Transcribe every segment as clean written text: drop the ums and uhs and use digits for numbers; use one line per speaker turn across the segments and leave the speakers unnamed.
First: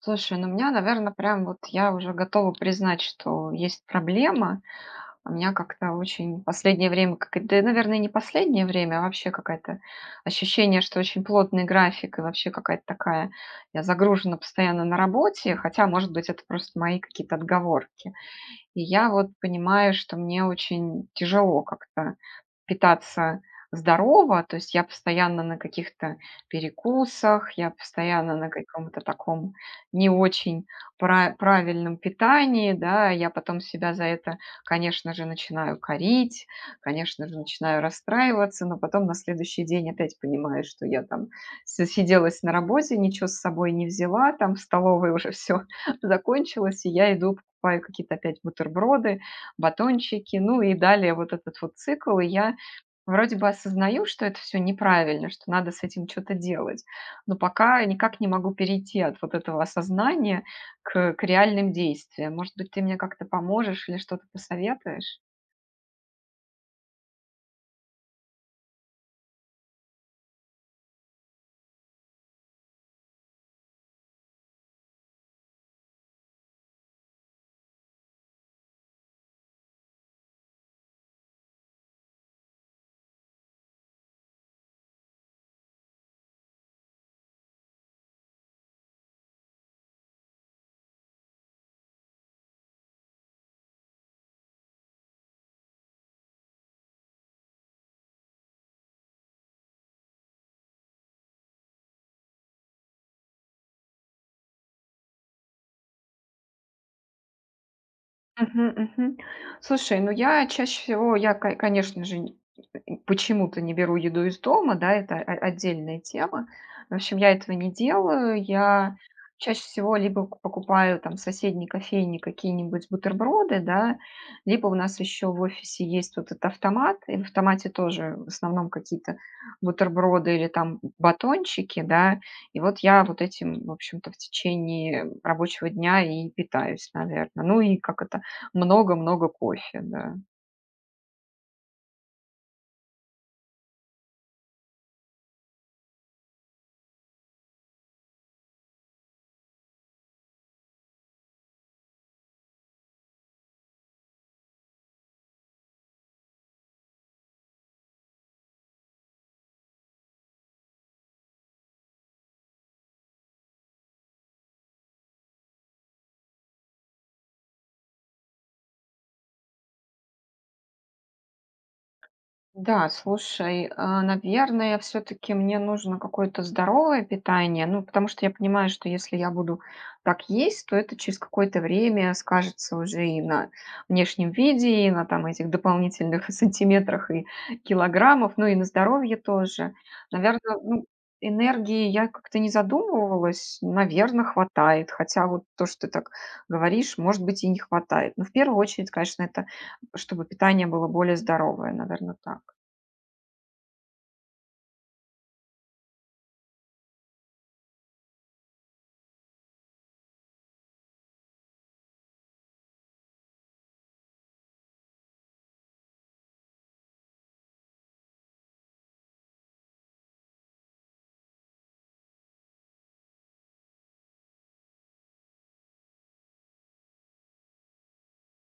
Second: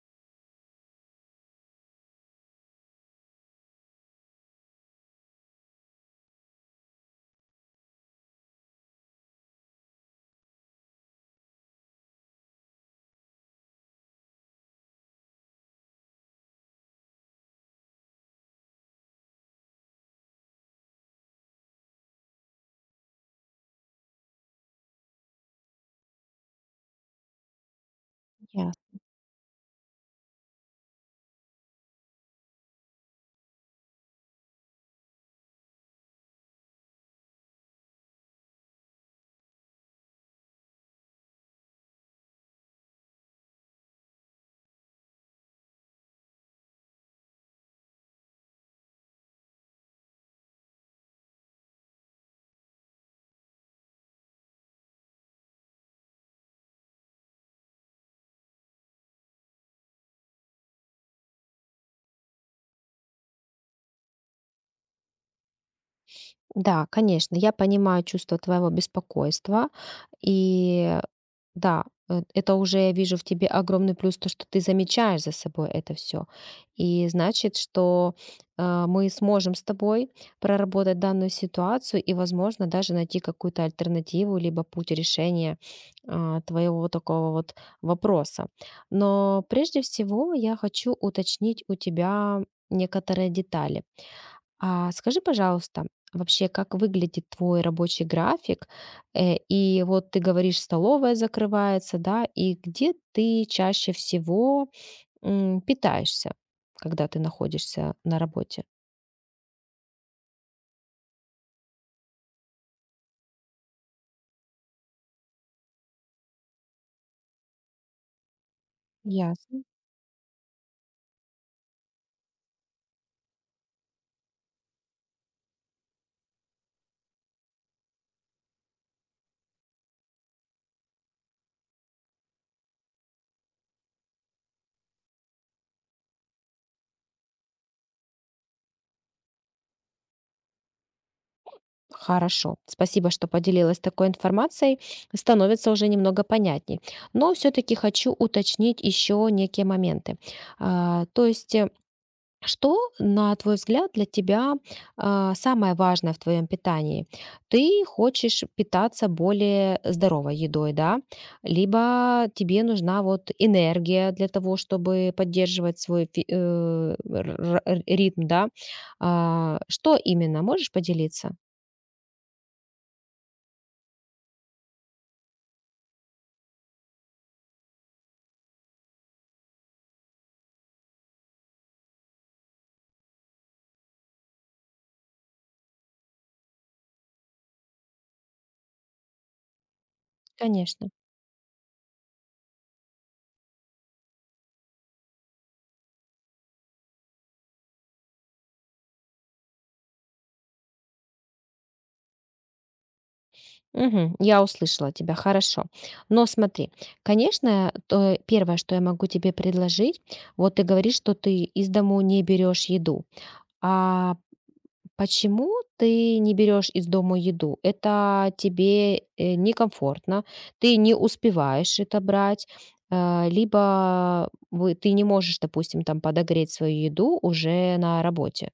Слушай, ну у меня, наверное, прям вот я уже готова признать, что есть проблема. У меня как-то очень последнее время, как и да, наверное, не последнее время, а вообще какое-то ощущение, что очень плотный график и вообще какая-то такая, я загружена постоянно на работе, хотя, может быть, это просто мои какие-то отговорки. И я вот понимаю, что мне очень тяжело как-то питаться здорово, то есть я постоянно на каких-то перекусах, я постоянно на
Яс
каком-то таком не очень правильном питании, да, я потом себя за это, конечно же, начинаю корить, конечно же, начинаю расстраиваться, но потом на следующий день опять понимаю, что я там сиделась на работе, ничего с собой не взяла, там в столовой уже все закончилось, и я иду покупаю какие-то опять бутерброды, батончики, ну и далее вот этот вот цикл, и я вроде бы осознаю, что это все неправильно, что надо с этим что то делать, но пока никак не могу перейти от вот этого осознания к реальным действиям. Может быть, ты мне как-то поможешь или что-то посоветуешь?
Да, конечно, я понимаю чувство твоего беспокойства. И да, это уже я вижу в тебе огромный плюс, то, что ты замечаешь за собой это все. И значит, что, мы сможем с тобой проработать данную ситуацию и, возможно, даже найти какую-то альтернативу либо путь решения, твоего вот такого вот вопроса. Но прежде всего я хочу уточнить у тебя некоторые детали. А скажи, пожалуйста, вообще, как выглядит твой рабочий график? И вот ты говоришь, столовая закрывается, да, и где ты чаще всего питаешься, когда ты находишься на работе?
Мгм, мгм. Слушай, ну я чаще всего, я, конечно же, почему-то не беру еду из дома, да, это отдельная тема. В общем, я этого не делаю. Я чаще
Ясно.
всего либо покупаю там в соседней кофейне какие-нибудь бутерброды, да, либо у нас еще в офисе есть вот этот автомат, и в автомате тоже в основном какие-то бутерброды или там батончики, да, и вот я вот этим, в общем-то, в течение рабочего дня и питаюсь, наверное. Ну и как это много-много кофе, да.
Хорошо. Спасибо, что поделилась такой информацией. Становится уже немного понятней. Но все-таки хочу уточнить еще некие моменты. То есть что, на твой взгляд, для тебя самое важное в твоем питании? Ты хочешь питаться более здоровой едой, да? Либо тебе нужна вот энергия для того, чтобы поддерживать свой ритм, да? А, что именно? Можешь поделиться?
Да, слушай, а, наверное, все таки мне нужно какое-то здоровое питание, ну, потому что я понимаю, что если я буду так есть, то это через какое-то время скажется уже и на внешнем виде, и на там этих дополнительных сантиметрах и килограммах, ну и на здоровье тоже. Наверное, ну,
Конечно.
энергии я как-то не задумывалась, наверное, хватает, хотя вот то, что ты так говоришь, может быть, и не хватает. Но в первую очередь, конечно, это чтобы питание было более здоровое, наверное, так.
Мгм, я услышала тебя, хорошо. Но смотри, конечно, то первое, что я могу тебе предложить, вот ты говоришь, что ты из дому не берешь еду. А почему ты не берешь из дома еду? Это тебе некомфортно, ты не успеваешь это брать, либо ты не можешь, допустим, там подогреть свою еду уже на работе.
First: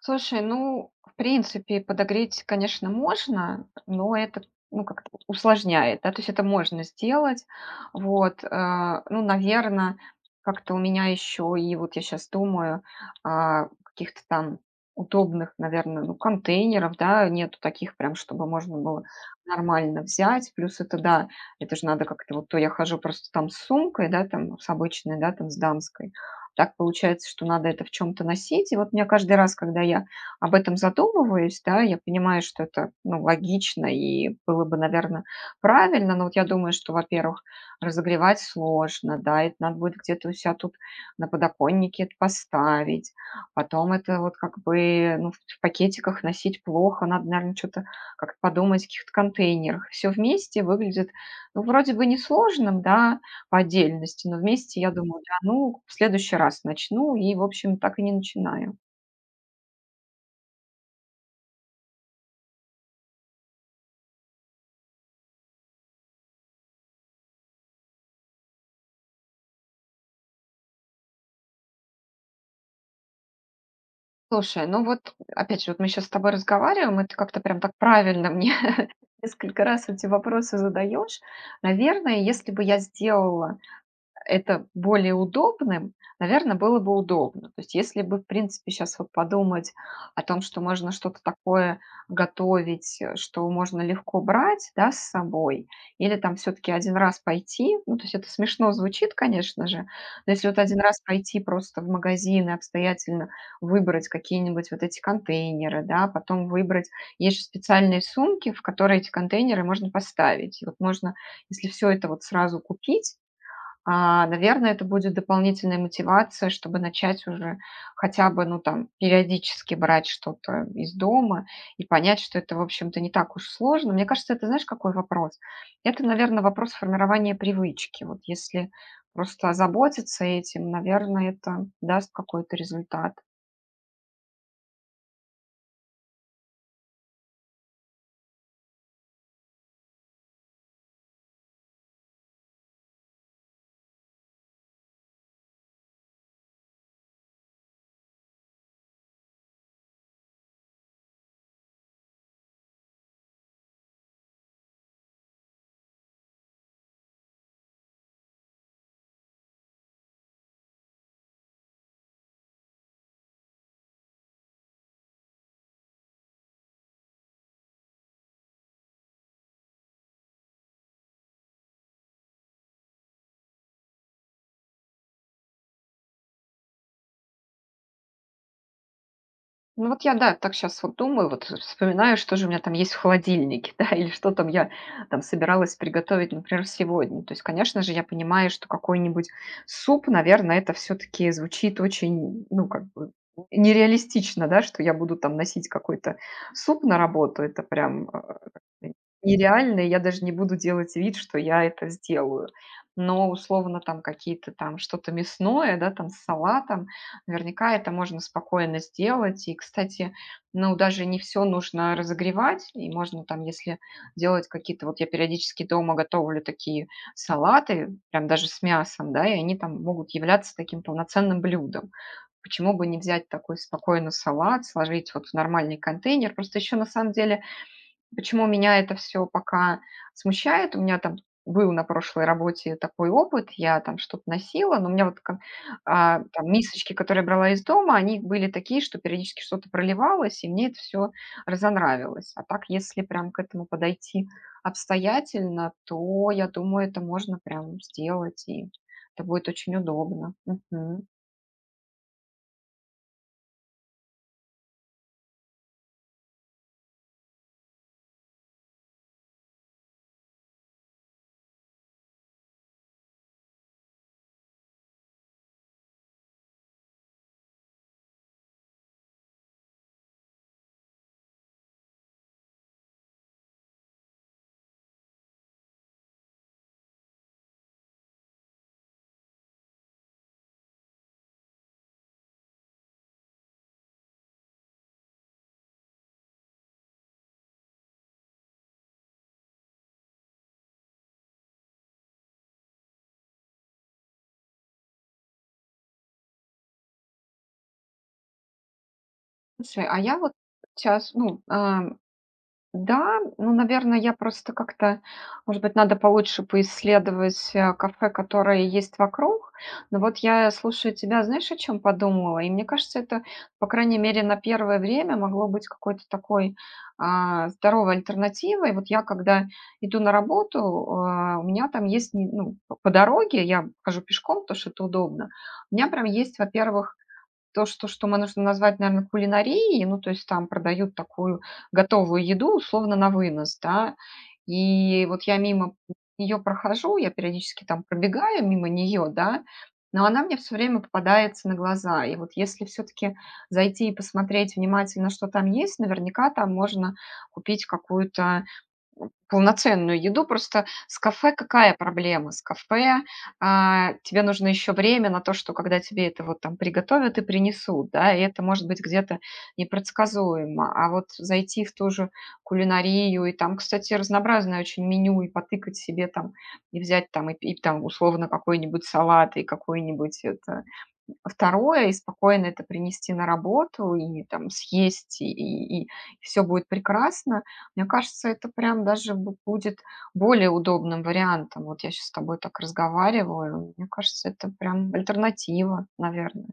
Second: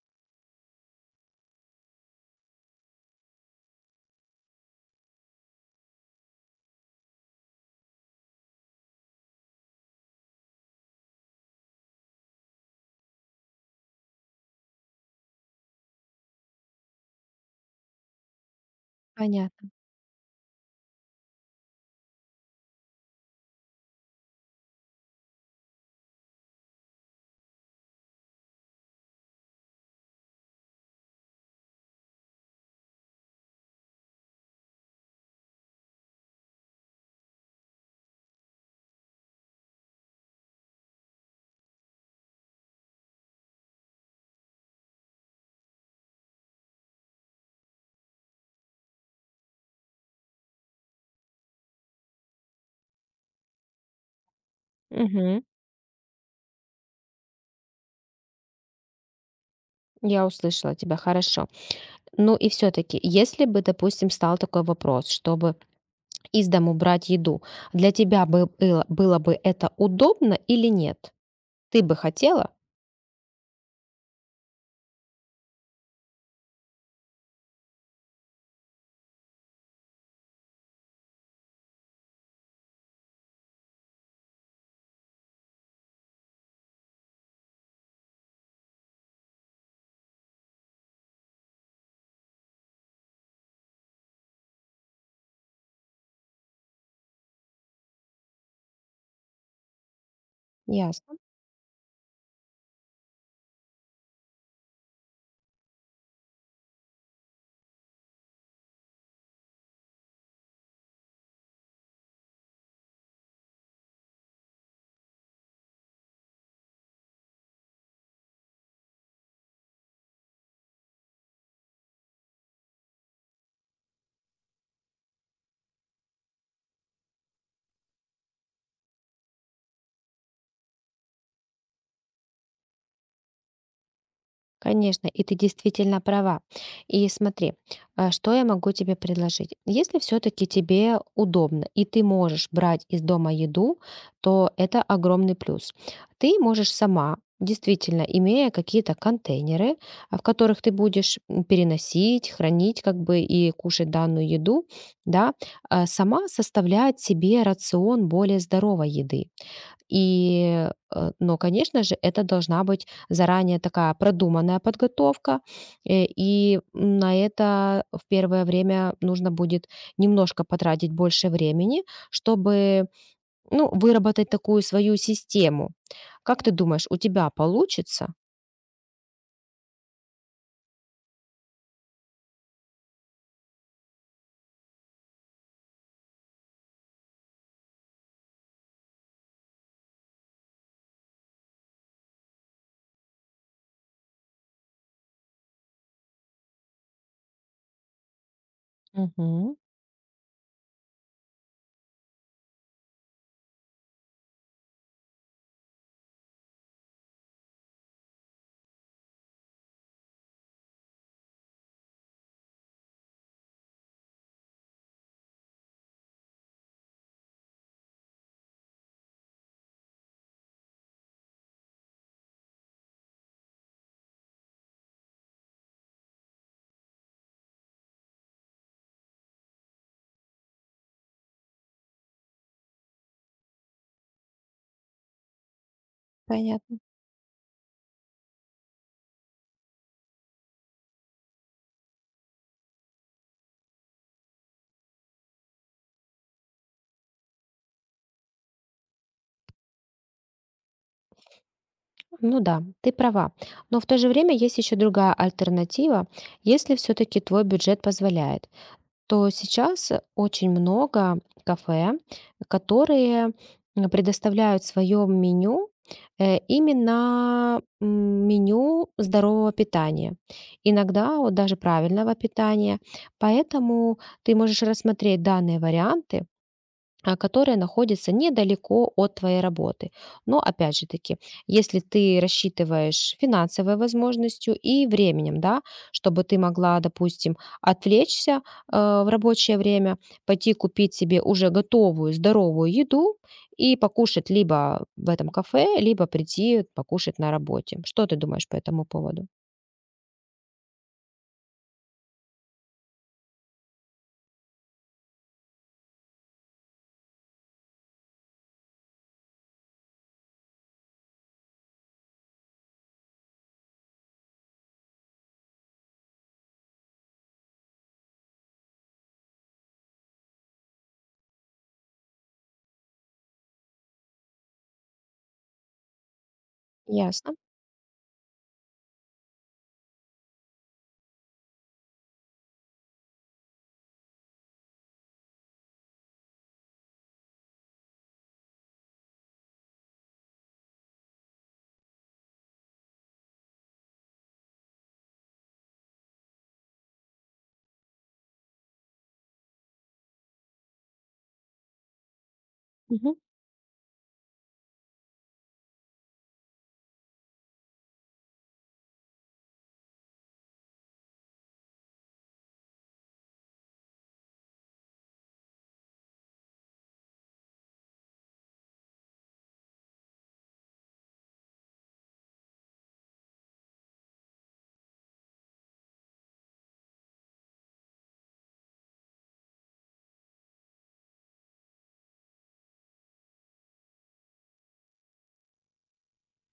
Слушай, ну, в принципе, подогреть, конечно, можно, но это, ну, как-то вот усложняет, да, то есть это можно сделать. Вот, ну, наверное, как-то у меня еще и вот я сейчас думаю о каких-то там удобных, наверное, ну, контейнеров, да, нету таких прям, чтобы можно было
Понятно.
нормально взять. Плюс это, да, это же надо как-то вот то я хожу просто там с сумкой, да, там с обычной, да, там с дамской, так получается, что надо это в чем то носить. И вот меня каждый раз, когда я об этом задумываюсь, да, я понимаю, что это, ну, логично и было бы, наверное, правильно. Но вот я думаю, что, во-первых, разогревать сложно, да, это надо будет где-то у себя тут на подоконнике это поставить. Потом это вот как бы, ну, в пакетиках носить плохо, надо, наверное, что то как-то подумать в каких-то контейнерах. Все вместе выглядит, ну, вроде бы несложным, да, по отдельности, но вместе, я думаю,
Мгм.
ну, в следующий раз начну и, в общем, так и не начинаю.
Я услышала тебя хорошо. Ну и все-таки, если бы, допустим, стал такой вопрос, чтобы из дому брать еду, для тебя бы было, было бы это удобно или нет? Ты бы хотела?
Слушай, ну вот, опять же, вот мы сейчас с тобой разговариваем, и ты как-то прям так правильно мне несколько раз эти вопросы задаешь. Наверное, если бы я сделала это более удобным, наверное, было бы удобно. То есть если бы, в принципе, сейчас вот подумать о том, что можно что-то такое готовить, что можно легко брать, да, с собой, или там все таки один раз пойти, ну, то есть это смешно звучит, конечно же, но если вот один раз
Ясно.
пойти просто в магазин и обстоятельно выбрать какие-нибудь вот эти контейнеры, да, потом выбрать есть же специальные сумки, в которые эти контейнеры можно поставить. И вот можно, если все это вот сразу купить, а, наверное, это будет дополнительная мотивация, чтобы начать уже хотя бы, ну, там, периодически брать что-то из дома и понять, что это, в общем-то, не так уж сложно. Мне кажется, это, знаешь, какой вопрос? Это, наверное, вопрос формирования привычки. Вот если просто озаботиться этим, наверное, это даст какой-то результат.
Конечно, и ты действительно права. И смотри, что я могу тебе предложить. Если все-таки тебе удобно и ты можешь брать из дома еду, то это огромный плюс. Ты можешь сама, действительно, имея какие-то контейнеры, в которых ты будешь переносить, хранить как бы и кушать данную еду, да, сама составлять себе рацион более здоровой еды. И, но, конечно же, это должна быть заранее такая продуманная подготовка, и на это в первое время нужно будет немножко потратить больше времени, чтобы, ну, выработать такую свою систему. Как ты думаешь, у тебя получится?
Ну вот я, да, так сейчас вот думаю, вот вспоминаю, что же у меня там есть в холодильнике, да, или что там я там собиралась приготовить, например, сегодня. То есть, конечно же, я понимаю, что какой-нибудь суп, наверное, это все таки звучит очень, ну, как бы нереалистично, да, что я буду там носить какой-то суп на работу. Это прям, а, как-то
Мгм.
нереально, и я даже не буду делать вид, что я это сделаю. Но условно там какие-то там что-то мясное, да, там с салатом, наверняка это можно спокойно сделать. И, кстати, ну, даже не все нужно разогревать. И можно там, если делать какие-то... Вот я периодически дома готовлю такие салаты, прям даже с мясом, да, и они там могут являться таким полноценным блюдом. Почему бы не взять такой спокойно салат, сложить вот в нормальный контейнер? Просто еще на самом деле почему меня это все пока смущает? У меня там был на прошлой работе такой опыт, я там что-то носила, но у меня вот там
Понятно.
мисочки, которые я брала из дома, они были такие, что периодически что-то проливалось, и мне это всё разонравилось. А так, если прям к этому подойти обстоятельно, то, я думаю, это можно прям сделать, и это будет очень удобно. Мгм.
Ну да, ты права. Но в то же время есть еще другая альтернатива, если все-таки твой бюджет позволяет. То сейчас очень много кафе, которые предоставляют в своем меню именно меню здорового питания. Иногда вот даже правильного питания. Поэтому ты можешь рассмотреть данные варианты, которые находятся недалеко от твоей работы. Но опять же таки, если ты рассчитываешь финансовой возможностью и временем, да, чтобы ты могла, допустим, отвлечься в рабочее время, пойти купить себе уже готовую здоровую еду и покушать либо в этом кафе, либо прийти покушать на работе. Что ты думаешь по этому поводу?
Слушай, а я вот сейчас, ну, а, да, ну, наверное, я просто как-то, может быть, надо получше поисследовать кафе, которые есть вокруг. Но вот я, слушаю тебя, знаешь, о чем подумала? И мне кажется, это, по крайней мере, на первое время могло быть какой-то такой а, здоровой альтернативой. Вот я, когда иду на работу, а, у меня там есть, ну, по дороге, я хожу пешком, потому что это удобно. У меня прям есть, во-первых,
Ясно.
то, что мы нужно назвать, наверное, кулинарией, ну, то есть там продают такую готовую еду, условно, на вынос, да. И вот я мимо ее прохожу, я периодически там пробегаю мимо нее, да, но она мне все время попадается на глаза. И вот если все таки зайти и посмотреть внимательно, что там есть, наверняка там можно купить какую-то полноценную еду. Просто с кафе какая проблема? С кафе,
Мгм.
а, тебе нужно еще время на то, что когда тебе это вот там приготовят и принесут, да, и это может быть где-то непредсказуемо. А вот зайти в ту же кулинарию, и там, кстати, разнообразное очень меню, и потыкать себе там, и взять там, и там условно какой-нибудь салат, и какой-нибудь это, второе, и спокойно это принести на работу, и там съесть, и, все будет прекрасно. Мне кажется, это прям даже будет более удобным вариантом. Вот я сейчас с тобой так разговариваю. Мне кажется, это прям альтернатива, наверное.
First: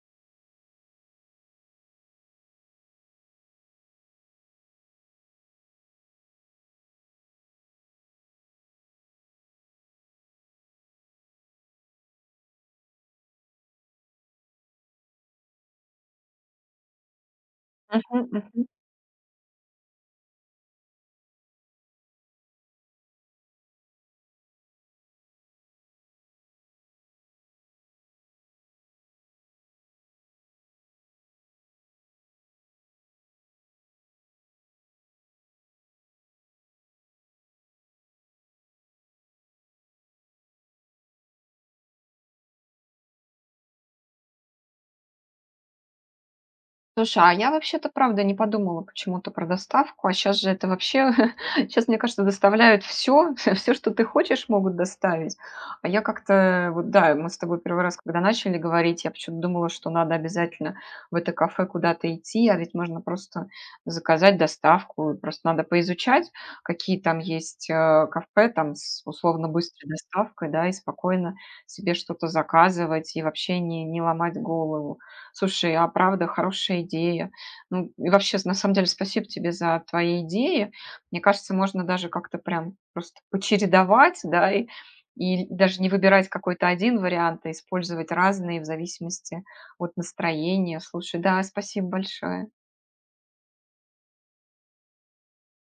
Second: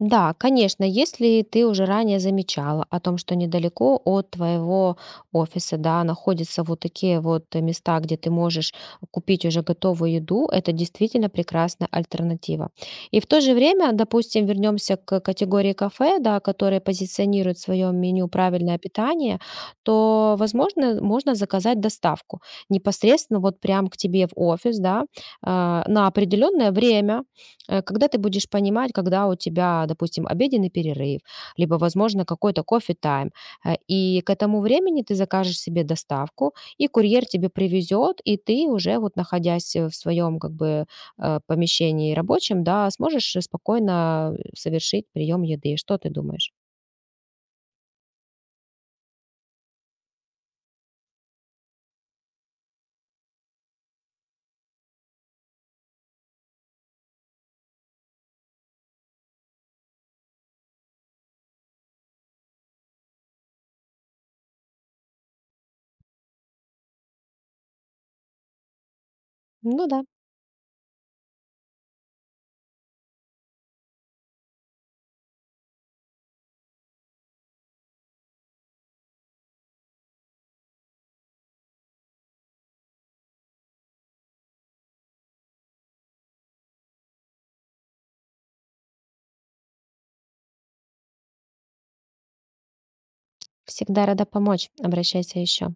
Да, конечно, если ты уже ранее замечала о том, что недалеко от твоего офиса, да, находятся вот такие вот места, где ты можешь купить уже готовую еду, это действительно прекрасная альтернатива. И в то же время, допустим, вернемся к категории кафе, да, которые позиционируют в своем меню правильное питание, то, возможно, можно заказать доставку непосредственно вот прям к тебе в офис, да, на определенное время. Э, когда ты будешь понимать, когда у тебя, допустим, обеденный перерыв, либо, возможно, какой-то кофе-тайм, и к этому времени ты закажешь себе доставку, и курьер тебе привезет, и ты уже вот находясь в своем как бы помещении рабочем, да, сможешь спокойно совершить прием еды. Что ты думаешь?
Слушай, а я вообще-то правда не подумала почему-то про доставку, а сейчас же это вообще, сейчас, мне кажется, доставляют все, все, что ты хочешь, могут доставить. А я как-то, вот да, мы с тобой первый раз, когда начали говорить, я почему-то думала, что надо обязательно в это кафе куда-то идти, а ведь можно просто заказать доставку, и просто надо поизучать, какие там есть кафе, там с условно
Ну
быстрой
да,
доставкой, да, и спокойно себе что-то заказывать и вообще не ломать голову. Слушай, а правда, хорошая идея. Ну, и вообще, на самом деле, спасибо тебе за твои идеи. Мне кажется, можно даже как-то прям просто почередовать, да, и даже не выбирать какой-то один вариант, а использовать разные в зависимости от настроения. Слушай, да, спасибо большое.
всегда рада помочь. Обращайся еще.